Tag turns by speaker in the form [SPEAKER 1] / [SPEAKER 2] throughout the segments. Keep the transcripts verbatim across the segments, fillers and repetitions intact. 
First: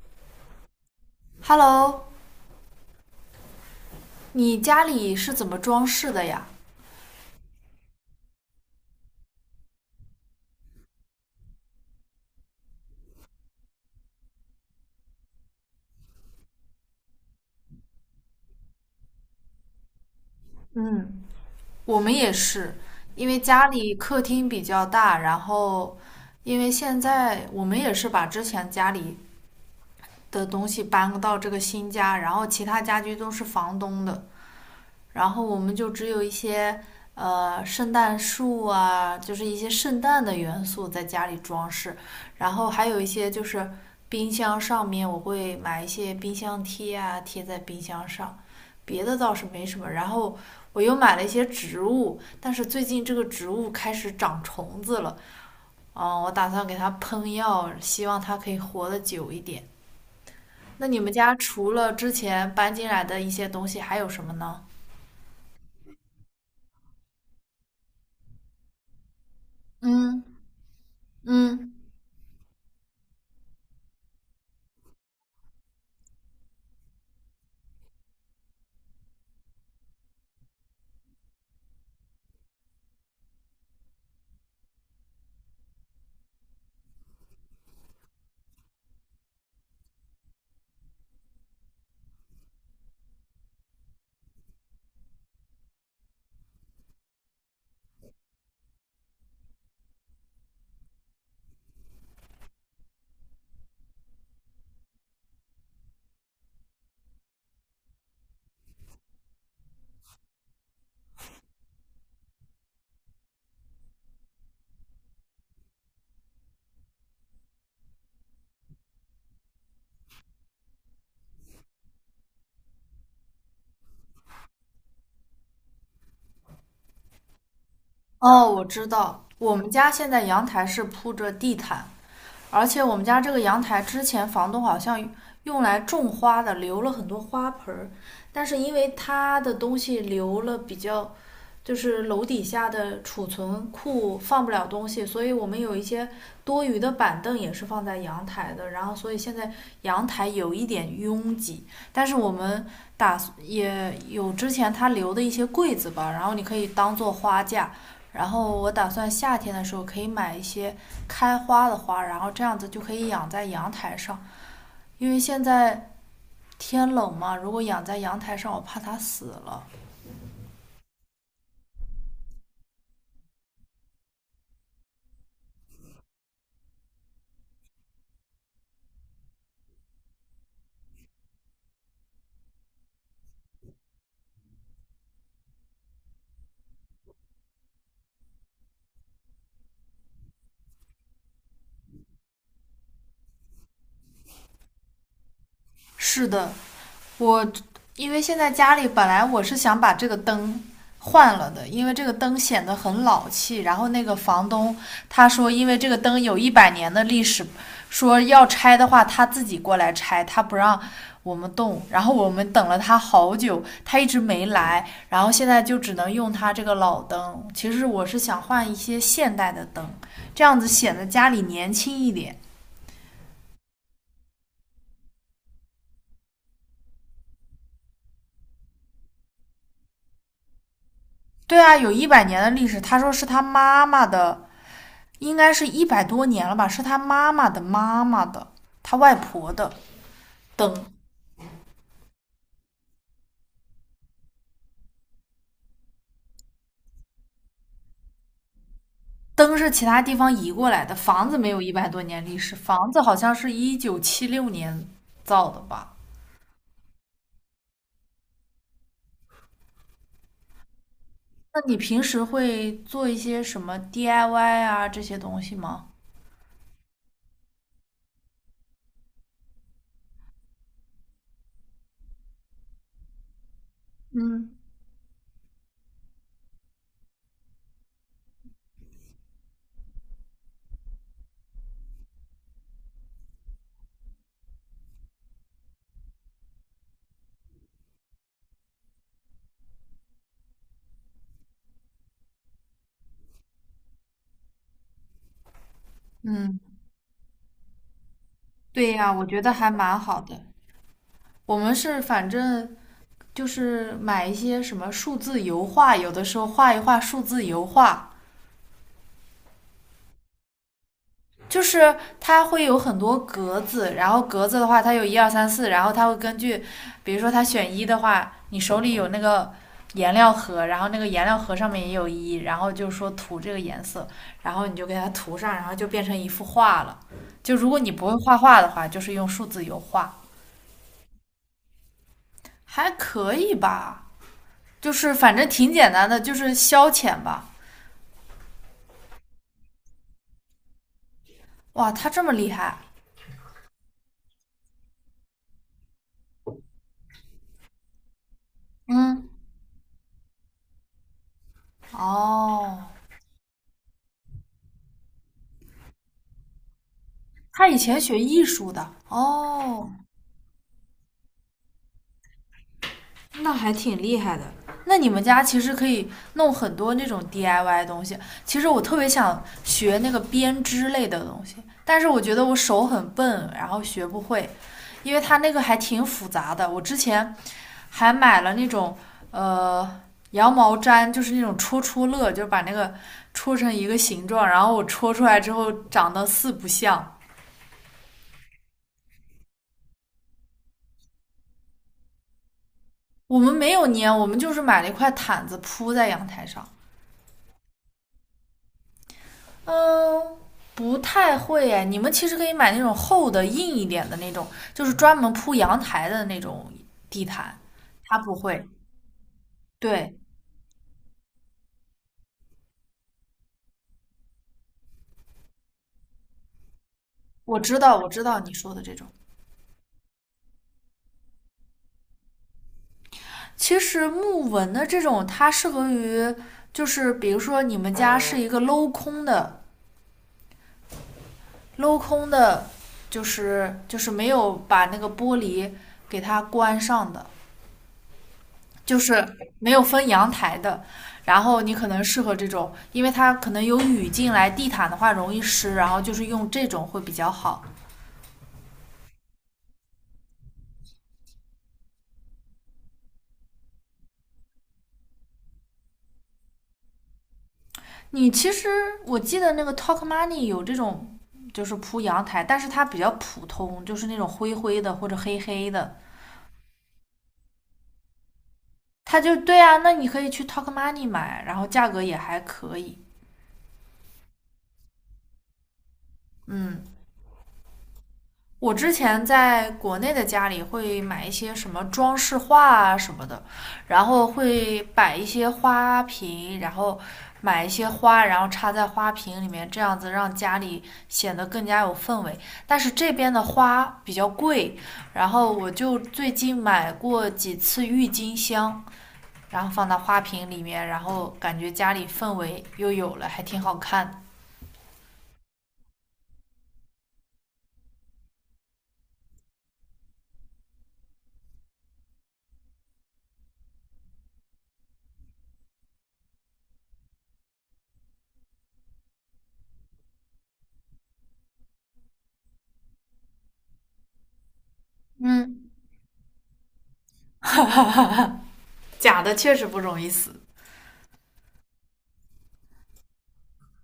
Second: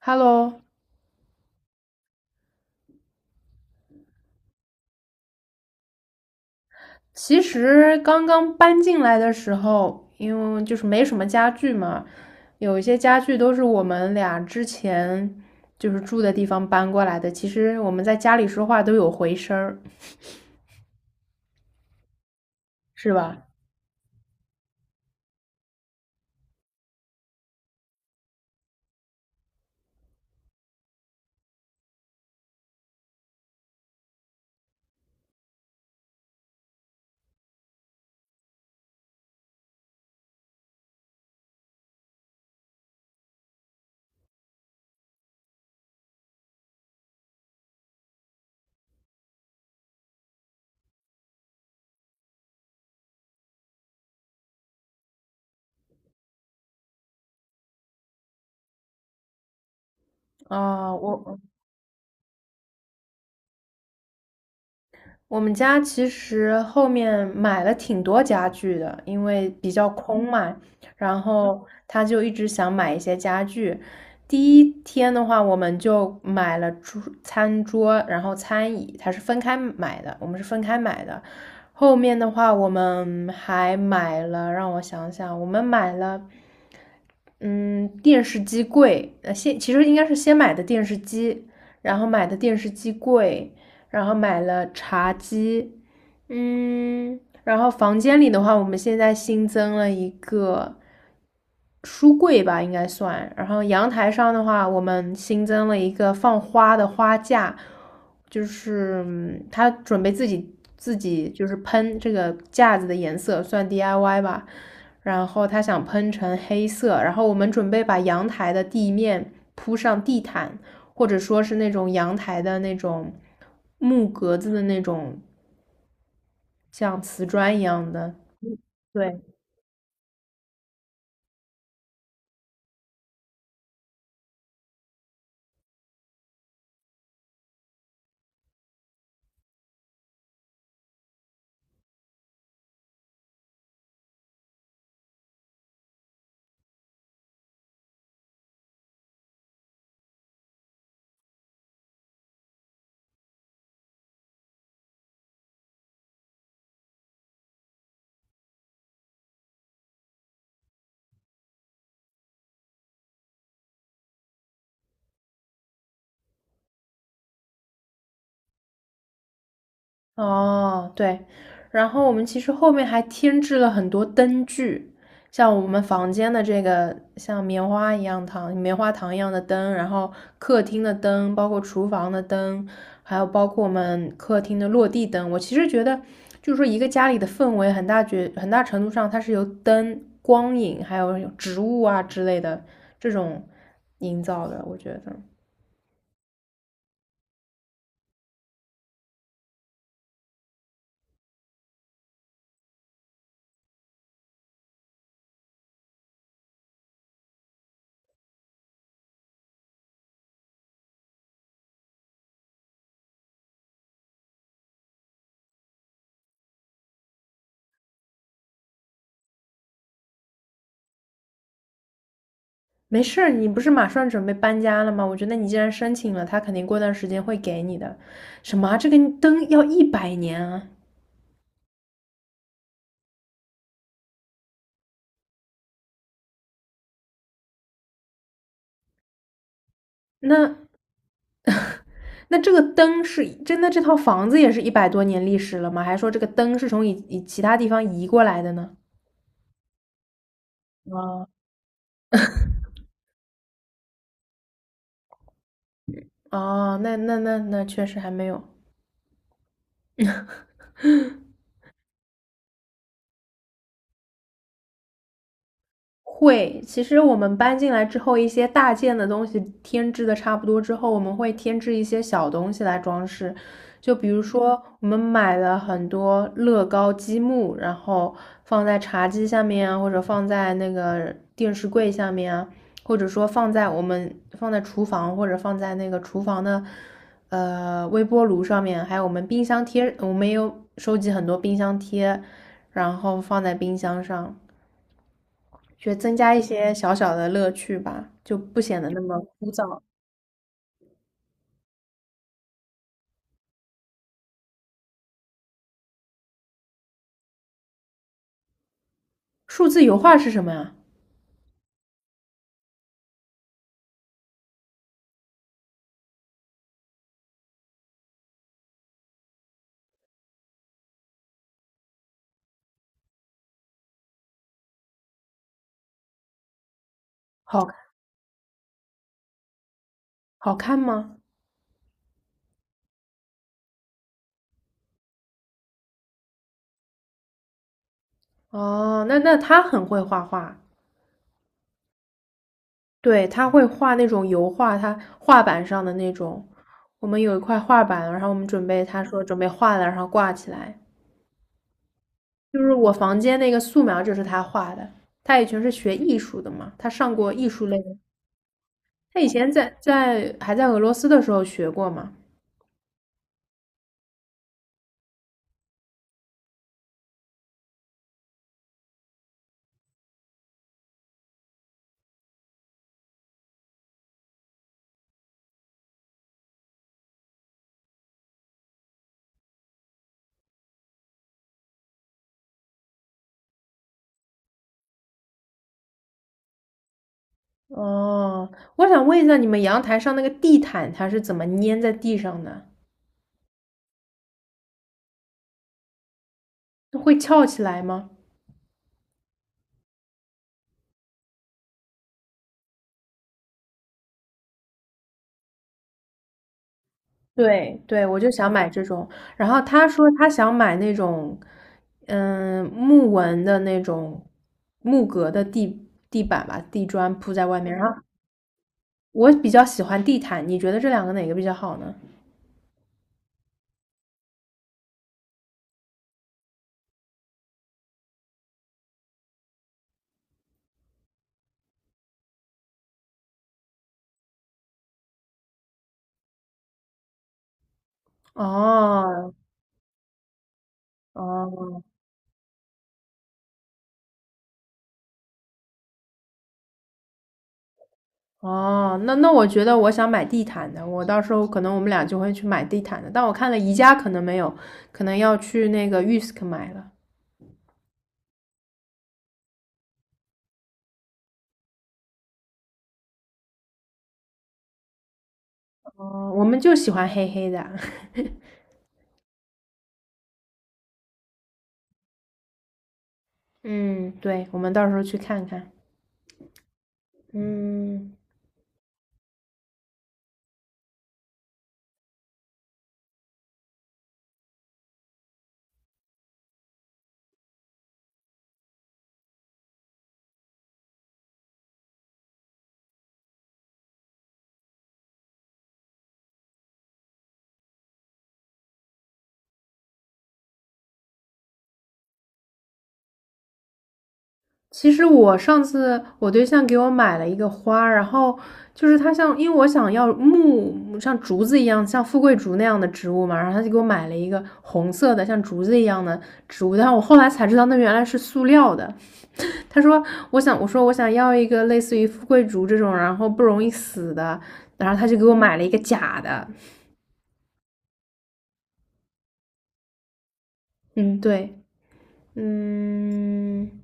[SPEAKER 1] Hello，
[SPEAKER 2] Hello，你家里是怎么装饰的呀？
[SPEAKER 1] 其实刚刚搬进来的时候，因为就是没什么家具嘛，有一些家具都是我们俩之前就是住的地方搬过来的。其实我们在家里说话都有回声儿，
[SPEAKER 2] 嗯，我们也是，
[SPEAKER 1] 是
[SPEAKER 2] 因为
[SPEAKER 1] 吧？
[SPEAKER 2] 家里客厅比较大，然后因为现在我们也是把之前家里的东西搬到这个新家，然后其他家具都是房东的，然后我们就只有一些呃圣诞树啊，就是一些圣诞的元素在家里装饰，然后还有一些就是冰箱上面我会买一些冰箱贴啊，贴在冰箱上，别的倒是没什么。然后我又买了一些植物，但是最近这个植物开始长虫子了，嗯，我打算给它喷药，希望它可以活得久一点。那
[SPEAKER 1] 啊、
[SPEAKER 2] 你们家
[SPEAKER 1] 我
[SPEAKER 2] 除了之前搬进来的一些东西，还有什么呢？
[SPEAKER 1] 我们家其实后面买了挺多家具的，因为比较空
[SPEAKER 2] 嗯
[SPEAKER 1] 嘛，然后
[SPEAKER 2] 嗯。
[SPEAKER 1] 他就一直想买一些家具。第一天的话，我们就买了桌、餐桌，然后餐椅，他是分开买的，我们是分开买的。后面的话，我们还买了，让我想想，我们买了。嗯，电视机柜，呃，先其实应该是先买的电视机，然后买的电视机柜，然后买了茶几，嗯，然后房间里的话，我们现在新增了一个书柜吧，应该算。然后阳台上的话，我们新增了一个放花的花架，就是嗯他准备自己自己就是喷这个架子的颜色，算 D I Y 吧。然后他想喷成黑色，然后我们准备把阳台的地面铺上地毯，或者说是那种阳台的那种木格子的那种像瓷砖一样的。
[SPEAKER 2] 哦，我知
[SPEAKER 1] 对，
[SPEAKER 2] 道，我们家现在阳台是铺着地毯，而且我们家这个阳台之前房东好像用来种花的，留了很多花盆儿，但是因为他的东西留了比较，就是楼底下的储存库放不了东西，所以我们有一些多余的板凳也是放在阳台的，然后所以现在阳台有一点拥挤，但是我们打也有之前他留的一些柜子吧，然后你可以当做花架。然后我打算夏天的时候可以买一些开花的花，然后这样子就可以养在阳台上，因为现在天冷嘛，如果养在阳台上，我怕它死了。
[SPEAKER 1] 哦，对，然后我们其实后面还添置了很多灯具，像我们房间的这个像棉花一样糖、棉花糖一样的灯，然后客厅的灯，包括厨房的灯，还有包括我们客厅的落地灯。我其实觉得，就是说一个家里的氛围很大觉很大程度上它是由灯、光影，还有植物啊之类的这种营造的，我觉得。
[SPEAKER 2] 是的，我因为现在家里本来我是想把这个灯换了的，因为这个灯显得很老气。然后那个房东他说，因为这个灯有一百年的历史，说要拆的话他自己过来拆，他不让我们动。然后我们等了他好久，他一直没来。然后现在就只能用他这个老灯。其实我是想换一些现代的灯，这样子显得家里年轻一点。
[SPEAKER 1] 没事儿，你不是马上准备搬家了吗？我觉得你既然申请了，他肯定过段时间会给你的。什么啊这个灯要一百年啊？
[SPEAKER 2] 对啊，有一百年的历史。他说是他妈妈的应该是一百多年了吧，是他妈妈的妈妈的，他外婆的
[SPEAKER 1] 那
[SPEAKER 2] 灯。
[SPEAKER 1] 那这个灯是真的？这套房子也是一百多年历史了吗？还是说这个灯是从以以其他地方移过来的呢？
[SPEAKER 2] 灯是其他地方移过来的，
[SPEAKER 1] 啊
[SPEAKER 2] 房子没有一百多年历史，房子好像是一九七六年造的吧？
[SPEAKER 1] 哦，那那那那确实还没有。
[SPEAKER 2] 那你平时会做一些什么 D I Y 啊这些东西吗？
[SPEAKER 1] 会，其实我们搬进来之后，一些大件的东西添置的差不多之后，我们会添置一些小东西来装饰。就比如
[SPEAKER 2] 嗯
[SPEAKER 1] 说，我们买了很多乐高积木，然后放在茶几下面啊，或者放在那个电视柜下面啊，或者说放在我们放在厨房，或者放在那个厨房的呃微波炉上面，还有我们冰箱贴，我们也有收集很多冰箱贴，然后放在冰箱上。觉得增加一
[SPEAKER 2] 嗯，
[SPEAKER 1] 些小小的乐趣吧，就不显得
[SPEAKER 2] 对
[SPEAKER 1] 那
[SPEAKER 2] 呀，
[SPEAKER 1] 么。
[SPEAKER 2] 我觉得还蛮好的。我们是反正就是买一些什么数字油画，有的时候画一画数字油画，
[SPEAKER 1] 数字油画是什么呀？
[SPEAKER 2] 就是它会有很多格子，然后格子的话，它有一二三四，然后它会根据，比如说它选一的话，你手里有那个颜料盒，然后那个颜料盒上面也有一，然后就说涂这个颜色，然后你就给它涂上，然后就变成一幅画了。就
[SPEAKER 1] 好。
[SPEAKER 2] 如果你不会画画的话，就是用数字油画，
[SPEAKER 1] 好看吗？
[SPEAKER 2] 还可以吧，就是反正挺简单的，就是消遣吧。
[SPEAKER 1] 哦，那那他很会画画，
[SPEAKER 2] 哇，他这么厉害，
[SPEAKER 1] 对，他会画那种油画，他画板上的那种。我们有一块画板，然后我们准备，他说
[SPEAKER 2] 嗯，
[SPEAKER 1] 准备画了，然后挂起来。就是
[SPEAKER 2] 哦，
[SPEAKER 1] 我房间那个素描就是他画的，他以前是学艺术的嘛，他上过艺术
[SPEAKER 2] 他
[SPEAKER 1] 类
[SPEAKER 2] 以
[SPEAKER 1] 的，
[SPEAKER 2] 前学艺术的，
[SPEAKER 1] 他以前在
[SPEAKER 2] 哦。
[SPEAKER 1] 在还在俄罗斯的时候学过嘛，
[SPEAKER 2] 那还挺厉害的。那你们家其实可以弄很多那种 D I Y 东西。其实我特别想学那个编织类的东西，但是我觉得我手很笨，然后学不会，因为它那个还挺复杂的。我之前还买了那种呃羊毛毡，就是那种戳戳乐，就是把那个戳成一个形状，然后我戳出来之后长得四不像。
[SPEAKER 1] 哦，我想问一下，你们阳台上那个地毯它是怎么粘在地上的？
[SPEAKER 2] 我们没有粘，我们就是买了一块毯子铺在阳台上。
[SPEAKER 1] 会翘起来吗？
[SPEAKER 2] 嗯，不太会哎。你们其实可以买那种厚的、硬一点的那种，就是专门铺阳台的那种地毯。
[SPEAKER 1] 对对，我
[SPEAKER 2] 它
[SPEAKER 1] 就
[SPEAKER 2] 不
[SPEAKER 1] 想
[SPEAKER 2] 会。
[SPEAKER 1] 买这种。然后他说
[SPEAKER 2] 对，
[SPEAKER 1] 他想买那种，嗯，木纹的那种木格的地地板吧，地砖铺在
[SPEAKER 2] 我
[SPEAKER 1] 外面。
[SPEAKER 2] 知
[SPEAKER 1] 然
[SPEAKER 2] 道，
[SPEAKER 1] 后
[SPEAKER 2] 我知道你说的这种。
[SPEAKER 1] 我比较喜欢地毯，你觉得这两个哪个比较好呢？
[SPEAKER 2] 其实木纹的这种，它适合于，就是比如说你们家是一个镂空的，镂空的，就是就是没有把那个玻璃给它关上的。就是
[SPEAKER 1] 哦
[SPEAKER 2] 没有分阳台的。然后你
[SPEAKER 1] 哦，
[SPEAKER 2] 可能适合这种，因为它可能有雨进来，地毯的话容易湿，然后就是用这种会比较好。
[SPEAKER 1] 哦，那那我觉得我想买地毯的，我到时候可能我们俩就会去买地毯的。但我看了宜家可能没有，可能要去那个 Yusk 买了。
[SPEAKER 2] 你其实我记得那个 Talk Money 有这种，就是铺阳台，但是它比较普通，就是那种灰灰的或者黑黑的。
[SPEAKER 1] 哦，我们就喜欢黑黑的。
[SPEAKER 2] 它就对啊，那你可以去 Talk Money 买，然后价格也还可以。
[SPEAKER 1] 嗯，对，我们到时候去看看。
[SPEAKER 2] 嗯，
[SPEAKER 1] 嗯，
[SPEAKER 2] 我之前在国内的家里会买一些什么装饰画啊什么的，然后会摆一些花瓶，然后买一些花，然后插在花瓶里面，这样子让家里显得更加有氛围。但是这边的花比较贵，然后我就最近买过几次郁金香，然后放到花瓶里面，然后感觉家里氛围又有了，还挺好看。
[SPEAKER 1] 其实我上次我对象给我买了一个花，然后就是它像，因为我想要木像竹子一样，像富贵竹那样的植物嘛，然后他就给我买了一个红色的像竹子一样的植物，但我后来才知道那原来是塑料的。他说：“我想，我说我想要一个类似于富贵竹这种，然后不容易死的。”然后他就给我买了一
[SPEAKER 2] 嗯，
[SPEAKER 1] 个假的。
[SPEAKER 2] 假的确实不容易死。
[SPEAKER 1] 嗯，对，嗯，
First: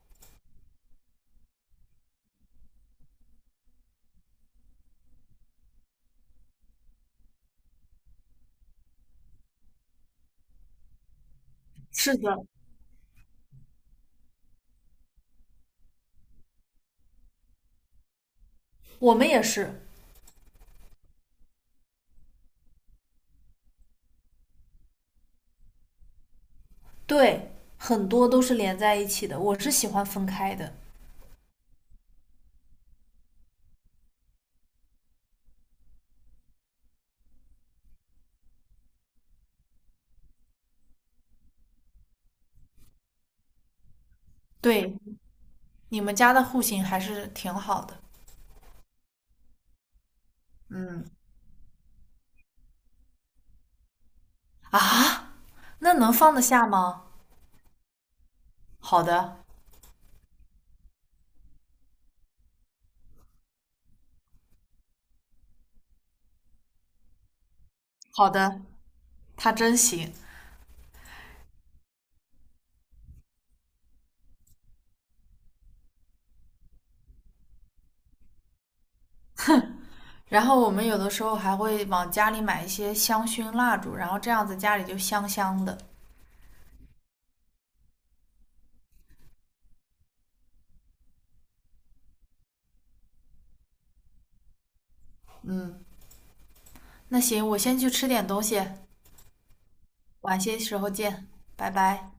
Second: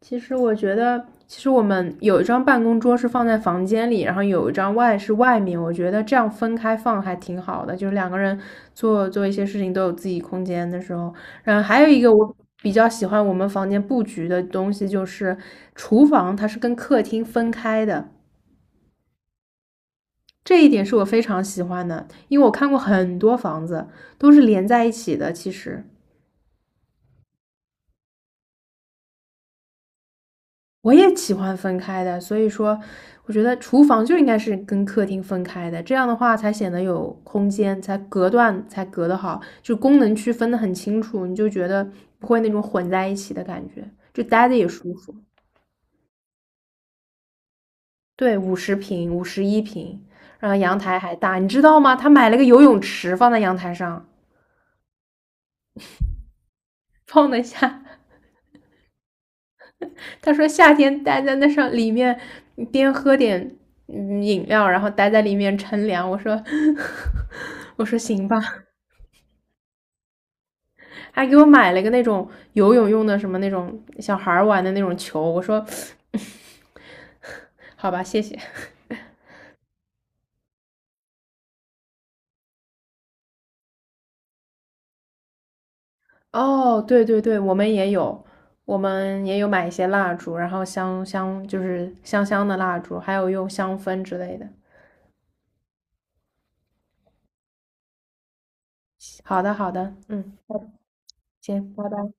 [SPEAKER 1] 其实我觉得，其实我们有一张办公桌是放在房间里，然后有一张外是外面。我觉得这样分开放还挺好的，就是两个人做做一些事情都有自己空间的时候。然后还有一个
[SPEAKER 2] 是的，
[SPEAKER 1] 我比较喜欢我们房间布局的东西，就是厨房它是跟客厅分开的。
[SPEAKER 2] 我们也是，
[SPEAKER 1] 这一点是我非常喜欢的，因为我看过很多房子都是连在一起的。其实
[SPEAKER 2] 对，很多都是连在一起的，我是喜欢分开的。
[SPEAKER 1] 我也喜欢分开的，所以说我觉得厨房就应该是跟客厅分开的，这样的话才显得有空间，才隔断才隔得好，就功能区分得很清楚，你就觉得不会那种混在一起的感觉，就待着也舒
[SPEAKER 2] 对，
[SPEAKER 1] 服。
[SPEAKER 2] 你们家的户型还是挺好的。
[SPEAKER 1] 对，五十平、五十一平，然后阳台
[SPEAKER 2] 嗯，
[SPEAKER 1] 还大，你知道吗？他买了个游泳池放在阳台上，
[SPEAKER 2] 啊，那能放得下吗？
[SPEAKER 1] 放得下。
[SPEAKER 2] 好的，
[SPEAKER 1] 他说夏天待在那上里面，边喝点嗯饮料，然后待在里面乘凉。我说，我说行
[SPEAKER 2] 好
[SPEAKER 1] 吧，
[SPEAKER 2] 的，他真行。
[SPEAKER 1] 还给我买了个那种游泳用的什么那种小孩玩的那种球。我说，好吧，谢谢。
[SPEAKER 2] 然后我们有的时候还会往家里买一些香薰蜡烛，然后这样子家里就香香的。
[SPEAKER 1] 哦，对对对，我们也有，我们也有买一些蜡烛，然后香香就是香香的蜡烛，还有用香氛之类的。
[SPEAKER 2] 嗯，那行，我先去吃点东西，
[SPEAKER 1] 好的，好的，嗯，
[SPEAKER 2] 晚些时候见，拜
[SPEAKER 1] 行，拜
[SPEAKER 2] 拜。
[SPEAKER 1] 拜。